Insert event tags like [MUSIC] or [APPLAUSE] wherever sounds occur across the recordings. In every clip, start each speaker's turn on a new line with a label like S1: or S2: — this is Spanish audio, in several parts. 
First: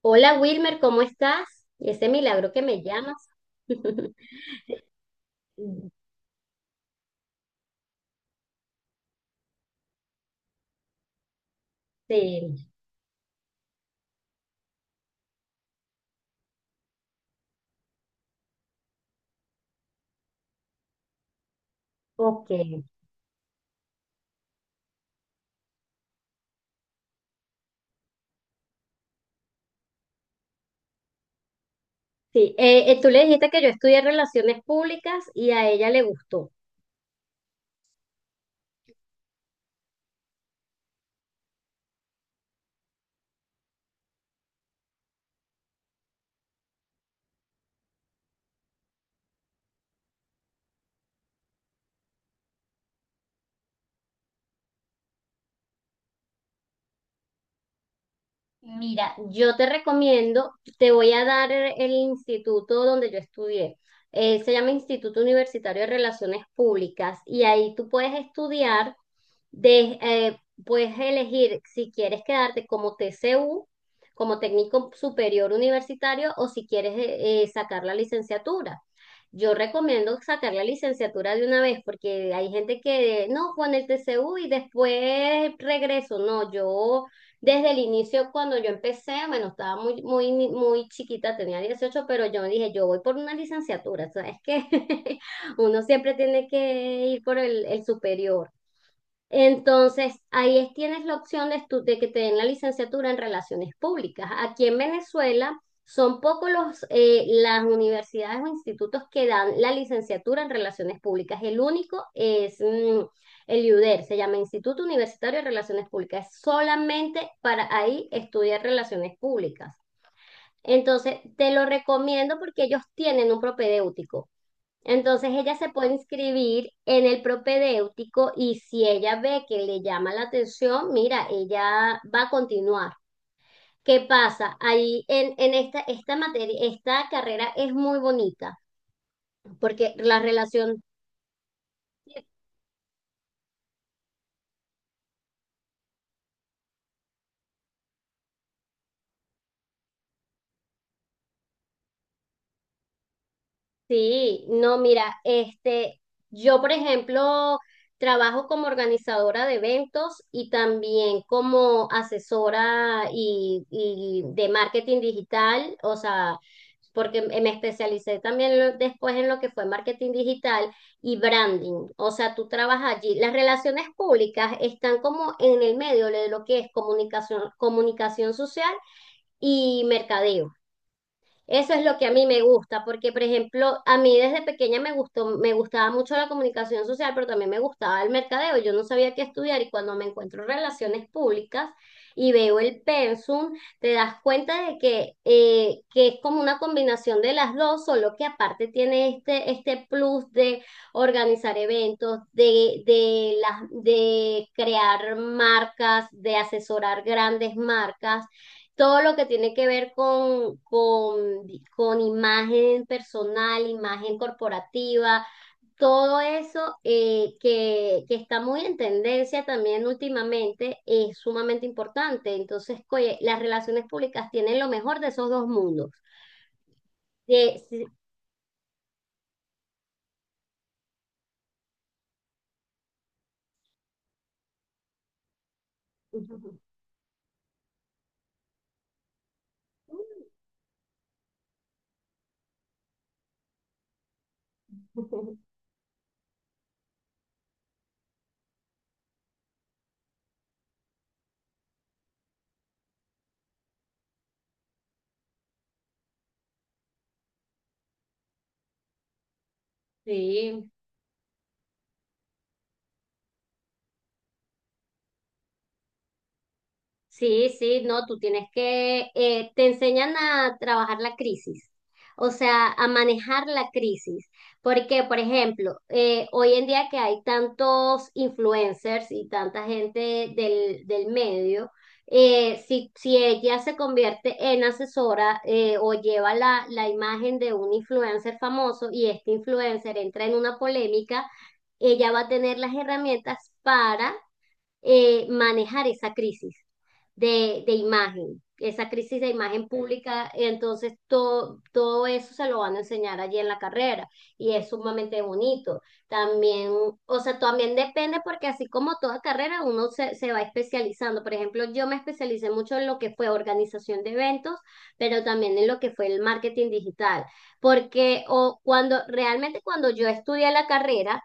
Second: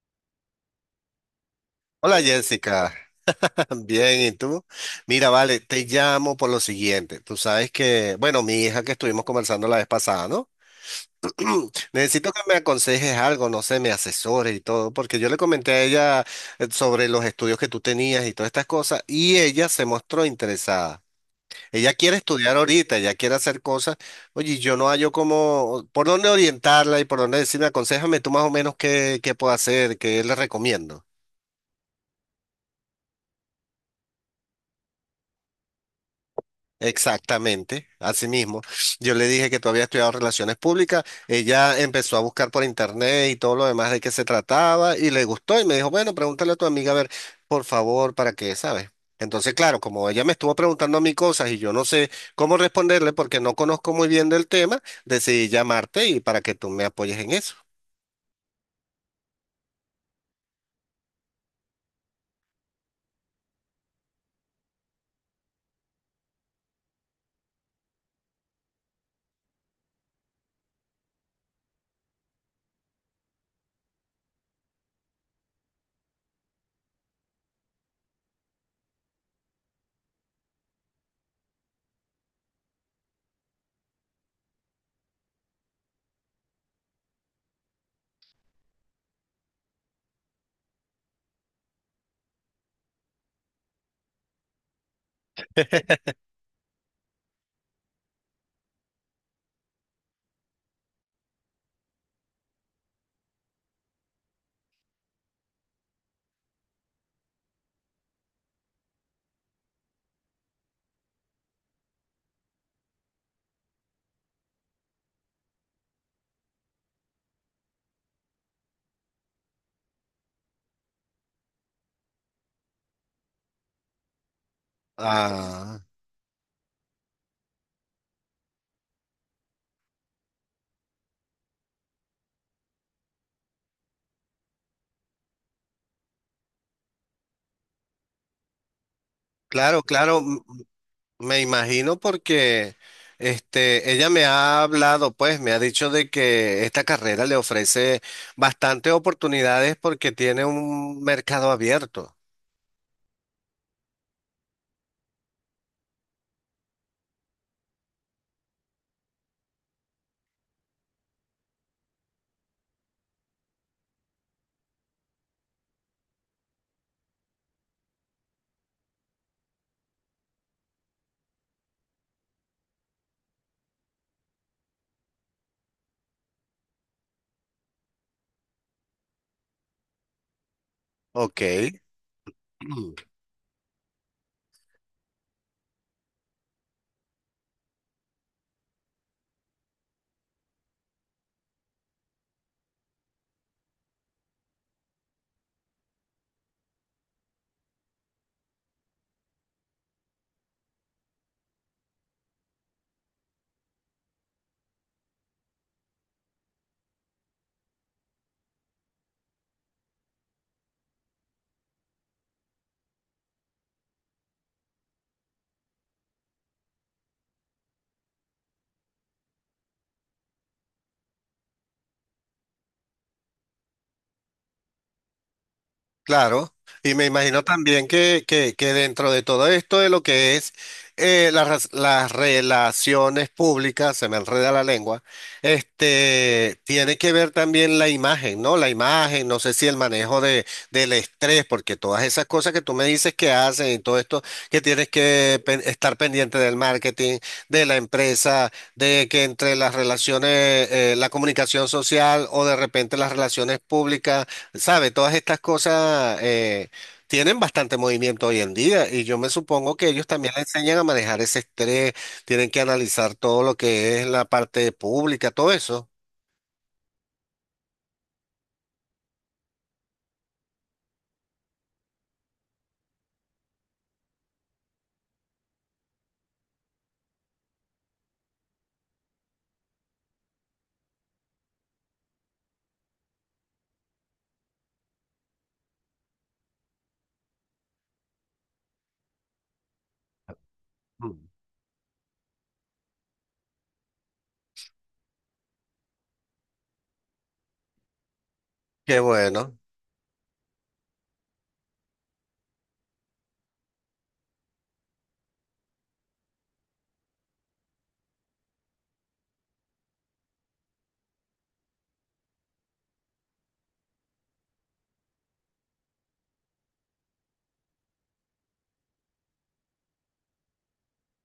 S1: Hola Wilmer, ¿cómo estás? Y ese
S2: Hola
S1: milagro que me
S2: Jessica,
S1: llamas.
S2: [LAUGHS]
S1: [LAUGHS]
S2: bien, ¿y tú? Mira, vale, te llamo por lo siguiente. Tú sabes que, bueno, mi hija que estuvimos conversando la vez pasada, ¿no? Necesito que me
S1: Sí,
S2: aconsejes algo, no sé, me asesores y todo, porque yo le comenté a ella sobre los estudios que tú tenías y todas estas cosas, y ella se mostró interesada. Ella quiere
S1: ok.
S2: estudiar ahorita, ella quiere hacer cosas. Oye, y yo no hallo cómo, por dónde orientarla y por dónde decirme, aconséjame tú más o menos qué puedo hacer, qué le recomiendo.
S1: Sí, tú le dijiste que yo estudié relaciones públicas y a ella le gustó.
S2: Exactamente, así mismo. Yo le dije que tú habías estudiado relaciones públicas, ella empezó a buscar por internet y todo lo demás de qué se trataba y le gustó y me dijo, bueno, pregúntale a tu amiga a ver, por favor, para qué, ¿sabes? Entonces, claro, como ella me estuvo preguntando a mí cosas y yo no sé cómo responderle porque no conozco muy bien del tema, decidí llamarte y para que tú me apoyes en eso.
S1: Mira, yo te recomiendo, te voy a dar el instituto donde yo estudié. Se llama Instituto Universitario de Relaciones Públicas y ahí tú puedes estudiar. De, eh, Puedes elegir si quieres quedarte como TCU, como técnico superior universitario, o si quieres sacar la licenciatura. Yo recomiendo sacar la licenciatura de una vez porque hay gente que no con el TCU y después regreso. No, yo desde el inicio cuando yo empecé, bueno, estaba muy muy muy chiquita, tenía 18, pero yo dije, yo voy por una licenciatura, ¿sabes qué? [LAUGHS] Uno siempre tiene que ir por el superior. Entonces, ahí tienes la opción de que te den la licenciatura en relaciones públicas. Aquí en Venezuela son pocos las universidades o institutos que dan la licenciatura en relaciones públicas. El único es el IUDER, se llama Instituto Universitario de Relaciones Públicas. Es solamente para ahí estudiar relaciones públicas. Entonces, te lo recomiendo porque ellos tienen un propedéutico. Entonces ella se
S2: Ah,
S1: puede inscribir en el propedéutico y si ella ve que le llama la atención, mira, ella va a continuar. ¿Qué pasa? Ahí en esta materia, esta carrera es muy bonita
S2: claro,
S1: porque la
S2: claro.
S1: relación.
S2: Me imagino porque este, ella me ha hablado, pues me ha dicho de que esta carrera le ofrece bastantes oportunidades porque tiene un mercado abierto.
S1: Sí, no, mira, este, yo por ejemplo trabajo como organizadora de eventos y también como asesora y de marketing digital, o sea, porque me especialicé también después en lo que fue marketing digital y branding, o sea, tú trabajas allí. Las relaciones públicas están como en el medio de lo que es comunicación, comunicación social y mercadeo.
S2: Ok.
S1: Eso es lo que a mí me gusta,
S2: [CLEARS THROAT]
S1: porque por ejemplo, a mí desde pequeña me gustaba mucho la comunicación social, pero también me gustaba el mercadeo. Yo no sabía qué estudiar y cuando me encuentro en relaciones públicas y veo el pensum, te das cuenta de que es como una combinación de las dos, solo que aparte tiene este plus de organizar eventos, de crear marcas, de asesorar grandes marcas, todo lo que tiene que ver con imagen personal, imagen corporativa, todo eso, que está muy en tendencia también últimamente, es sumamente importante. Entonces, oye, las relaciones públicas tienen lo mejor de esos dos mundos.
S2: Claro, y me imagino también
S1: Sí.
S2: que dentro de todo esto de lo que es las relaciones públicas, se me enreda la lengua, este, tiene que ver también la imagen, ¿no? La imagen, no sé si el manejo de, del estrés, porque todas esas cosas que tú me dices que hacen y todo esto, que tienes que
S1: [LAUGHS]
S2: estar pendiente del marketing, de la empresa, de que entre las relaciones, la comunicación social o de repente las relaciones públicas. Sabe, todas estas cosas tienen bastante movimiento hoy en día y yo me supongo que ellos también le
S1: Sí.
S2: enseñan a manejar ese estrés, tienen que analizar todo lo que es la parte pública, todo eso.
S1: Sí, sí, no, tú tienes que, te enseñan a trabajar la crisis, o sea, a manejar la crisis, porque, por ejemplo, hoy en día que hay tantos influencers y tanta gente del medio, si ella se convierte en asesora o lleva la imagen de un influencer famoso y este influencer entra en una polémica, ella va a tener las herramientas para manejar esa crisis de imagen, esa
S2: Qué
S1: crisis de
S2: bueno.
S1: imagen pública. Entonces, todo eso se lo van a enseñar allí en la carrera y es sumamente bonito. También, o sea, también depende porque así como toda carrera, uno se va especializando. Por ejemplo, yo me especialicé mucho en lo que fue organización de eventos, pero también en lo que fue el marketing digital. Porque o cuando realmente cuando yo estudié la carrera,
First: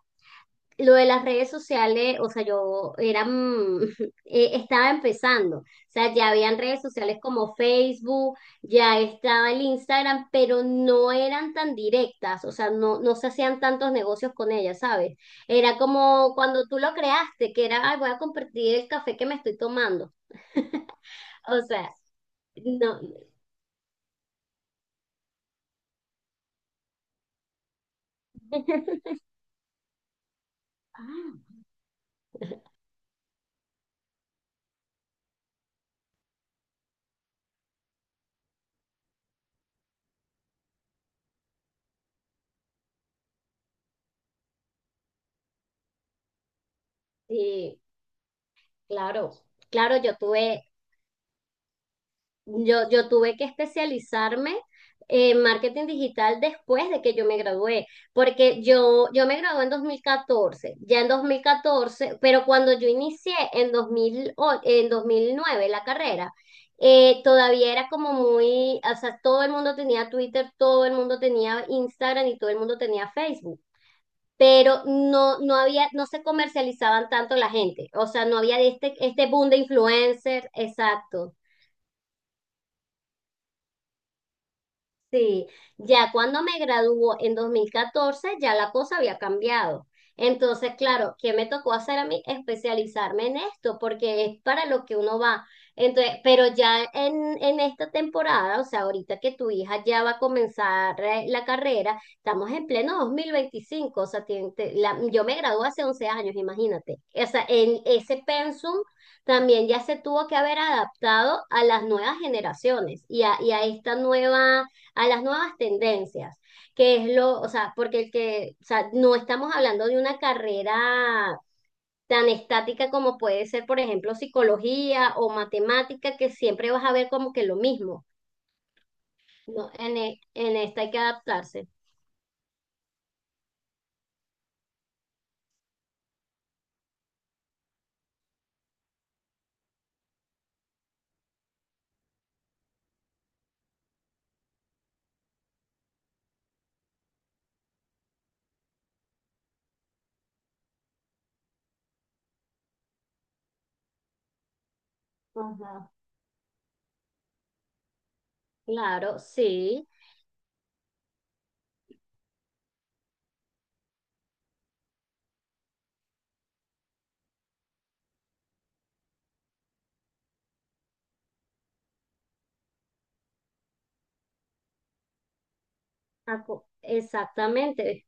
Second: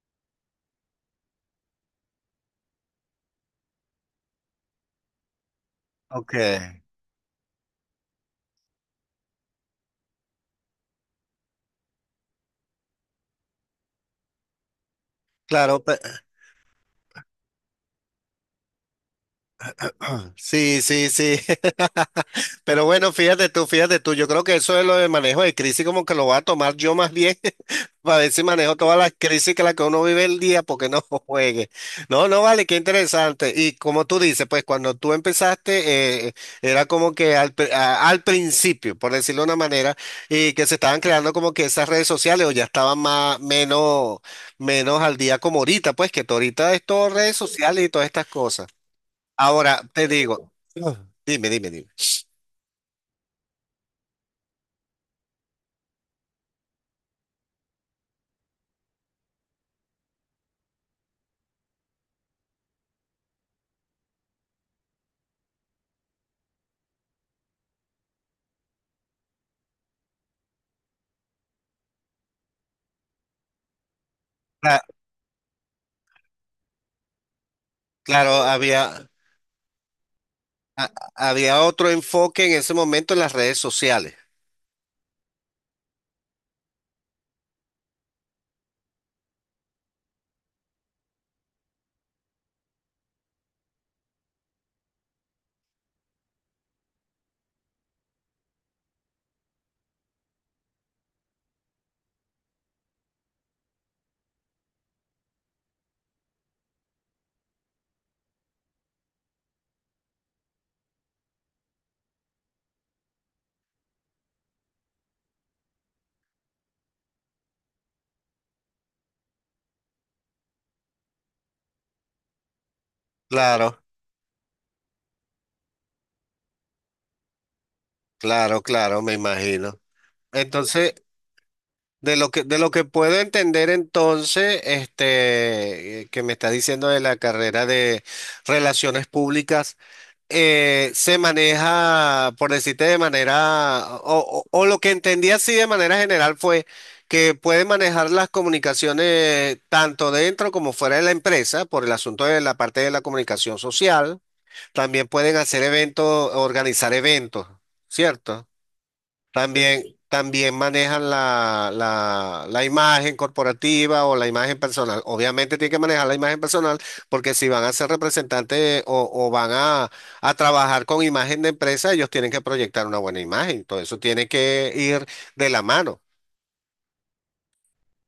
S1: lo de las redes sociales, o sea, [LAUGHS] estaba empezando, o sea, ya
S2: Ok.
S1: habían redes sociales como Facebook, ya estaba el Instagram, pero no eran tan directas, o sea, no se hacían tantos negocios con ellas, ¿sabes? Era
S2: Claro, pe-
S1: como cuando tú lo creaste, que era, ay, voy a compartir el café que me estoy tomando,
S2: [CLEARS THROAT] Sí, sí, sí.
S1: o sea,
S2: [LAUGHS] Pero
S1: no,
S2: bueno, fíjate tú, fíjate tú. Yo creo que eso de lo de manejo de crisis como que lo voy a tomar yo más bien [LAUGHS] para ver si manejo todas las crisis que las que uno vive el día porque no [LAUGHS]
S1: ah,
S2: juegue. No, no, vale, qué interesante. Y como tú dices, pues cuando tú empezaste era como que al principio, por decirlo de una manera, y que se estaban creando como que esas redes sociales o ya estaban más, menos, menos al día como ahorita, pues que tú ahorita es todo redes
S1: sí,
S2: sociales y todas estas cosas.
S1: claro,
S2: Ahora
S1: claro,
S2: te
S1: yo
S2: digo,
S1: tuve
S2: dime, dime, dime.
S1: Yo, yo tuve que especializarme en marketing digital después de que yo me gradué, porque yo me gradué en 2014, ya en 2014, pero cuando yo inicié en en 2009 la carrera, todavía era como muy, o sea, todo el mundo tenía Twitter, todo el mundo tenía Instagram y todo el mundo tenía Facebook.
S2: Cla-
S1: Pero no había, no se comercializaban tanto la gente, o sea,
S2: Claro,
S1: no había este, este boom de influencers, exacto.
S2: había otro enfoque en ese momento en las redes sociales.
S1: Sí, ya cuando me graduó en 2014 ya la cosa había cambiado. Entonces, claro, ¿qué me tocó hacer a mí? Especializarme en esto, porque es para lo que uno va. Entonces, pero ya en esta temporada, o sea, ahorita que tu hija ya va a comenzar la carrera, estamos en pleno 2025. O sea, yo me gradué hace 11 años, imagínate. O sea, en ese pensum también ya se tuvo que haber adaptado a las nuevas generaciones y a esta nueva a las nuevas tendencias, que es lo, o sea, porque el que, o sea, no estamos hablando de una carrera tan estática como puede ser, por
S2: Claro,
S1: ejemplo, psicología o matemática, que siempre vas a ver como que lo mismo,
S2: claro, claro, me
S1: ¿no?
S2: imagino.
S1: En esta hay
S2: Entonces,
S1: que adaptarse.
S2: de lo que puedo entender entonces, este, que me está diciendo de la carrera de relaciones públicas. Eh, se maneja, por decirte de manera, o lo que entendí así de manera general fue que puede manejar las comunicaciones tanto dentro como fuera de la empresa por el asunto de la parte de la comunicación social. También pueden hacer
S1: Ajá.
S2: eventos, organizar eventos, ¿cierto?
S1: Claro,
S2: También,
S1: sí.
S2: también manejan la imagen corporativa o la imagen personal. Obviamente tienen que manejar la imagen personal porque si van a ser representantes a trabajar con imagen de empresa, ellos tienen que proyectar una buena imagen. Todo eso tiene que ir de la mano.
S1: Exactamente,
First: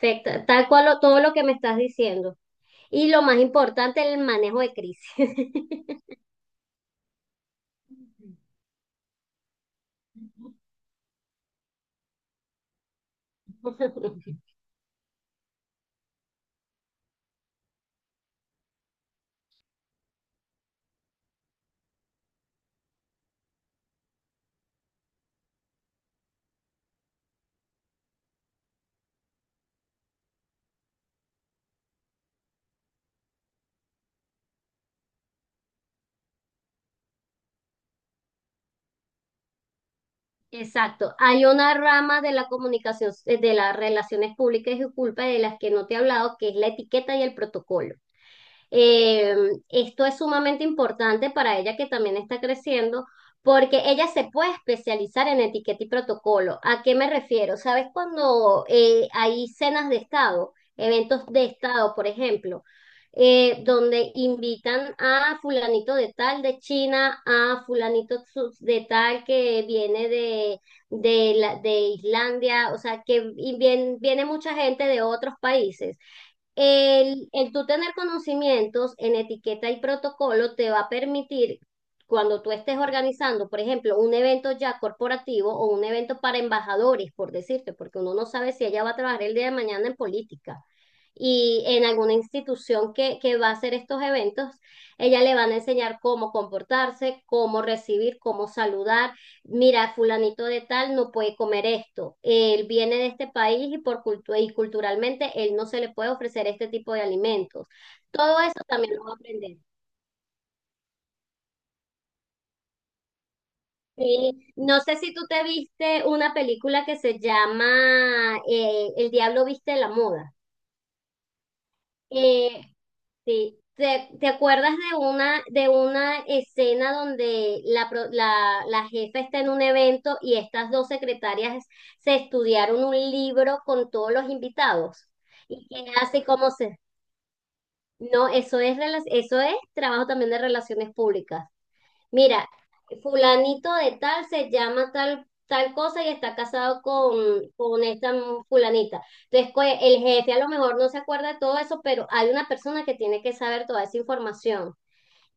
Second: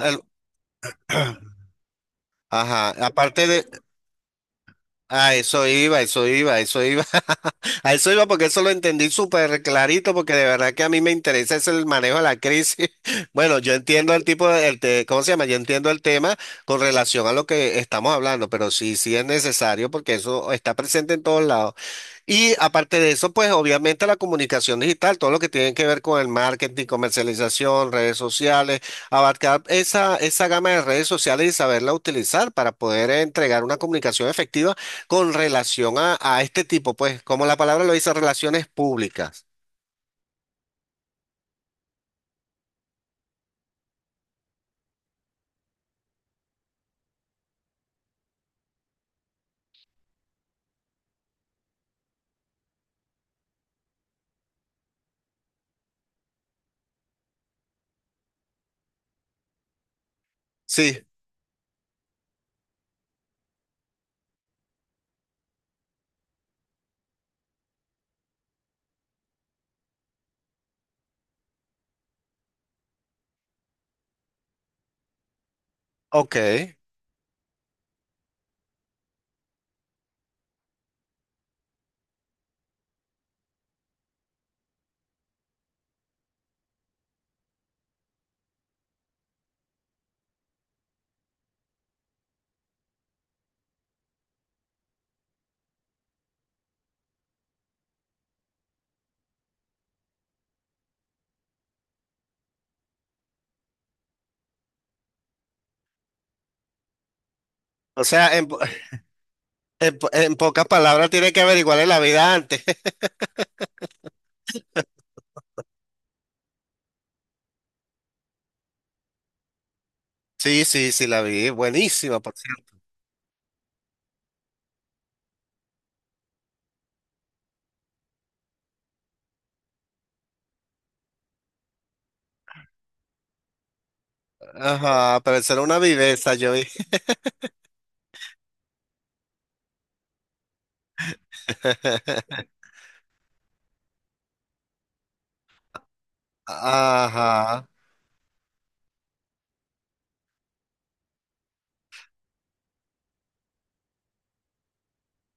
S2: El-
S1: tal cual todo lo que me estás diciendo.
S2: ajá.
S1: Y lo más
S2: Aparte de,
S1: importante, el manejo de crisis.
S2: ah, eso iba, eso iba, eso iba. [LAUGHS] A eso iba porque eso lo entendí súper clarito porque de verdad que a mí me interesa es el manejo de la crisis. [LAUGHS] Bueno, yo entiendo el
S1: [LAUGHS]
S2: tipo de, el te- ¿cómo se llama? Yo entiendo el tema con relación a lo que estamos hablando, pero sí, sí es necesario porque eso está presente en todos lados. Y aparte de eso, pues obviamente la comunicación digital, todo lo que tiene que ver con el marketing, comercialización, redes sociales, abarcar esa gama de redes sociales y saberla utilizar para poder entregar una comunicación efectiva con relación a este tipo, pues, como la palabra lo dice, relaciones públicas.
S1: Exacto, hay una rama de la comunicación, de las relaciones públicas y culpa de las que no te he hablado, que es la etiqueta y el protocolo. Eh, Esto es sumamente importante para ella que también está creciendo, porque ella se puede especializar en etiqueta y protocolo. ¿A qué me refiero? ¿Sabes cuando hay cenas de Estado,
S2: Sí,
S1: eventos de Estado, por ejemplo? Donde invitan a fulanito de tal de China, a fulanito de tal que viene de Islandia, o sea, que viene mucha gente de otros países.
S2: ok.
S1: El tú tener conocimientos en etiqueta y protocolo te va a permitir, cuando tú estés organizando, por ejemplo, un evento ya corporativo o un evento para embajadores, por decirte, porque uno no sabe si ella va a trabajar el día de mañana en política y en alguna institución que va a hacer estos eventos, ella le van a enseñar cómo comportarse, cómo recibir, cómo saludar, mira, fulanito de tal no puede comer esto, él viene de este país y culturalmente él no se le puede ofrecer este tipo de alimentos.
S2: O sea,
S1: Todo
S2: en, po-
S1: eso también lo va a aprender.
S2: [LAUGHS] en pocas palabras tiene que averiguarle la vida antes. [LAUGHS]
S1: Sí, no sé si tú te viste una película que se llama El diablo viste la moda.
S2: Sí, sí, sí, la vi. Buenísima, por
S1: Eh,
S2: cierto.
S1: Sí. ¿Te acuerdas de una escena donde la jefa está en un evento y estas dos secretarias se estudiaron un libro con todos los invitados?
S2: Ajá, pero eso era
S1: ¿Y
S2: una
S1: qué hace?
S2: viveza,
S1: ¿Cómo
S2: yo vi.
S1: se...? No, eso es trabajo también de relaciones públicas. Mira,
S2: [LAUGHS]
S1: fulanito de tal se llama tal, tal cosa y está casado con,
S2: Ajá,
S1: con esta fulanita. Entonces, el jefe a lo mejor no se acuerda de todo eso, pero hay una persona que tiene que saber toda esa información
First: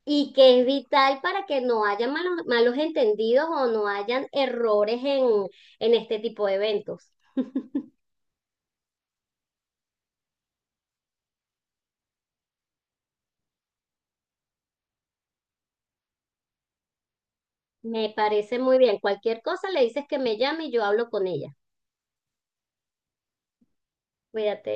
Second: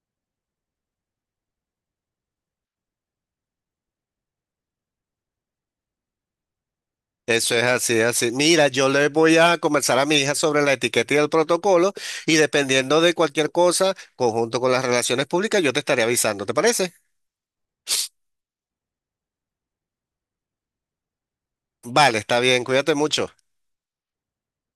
S1: y que es vital para que no haya malos, malos entendidos o no hayan errores en este tipo de eventos.
S2: eso es así, así. Mira, yo le voy a conversar a mi hija sobre la etiqueta y el protocolo y dependiendo de cualquier cosa, conjunto con las relaciones públicas, yo te estaré avisando, ¿te parece?
S1: Me parece muy bien. Cualquier cosa le dices que me llame y yo hablo con ella.
S2: Vale, está bien, cuídate mucho.
S1: Cuídate.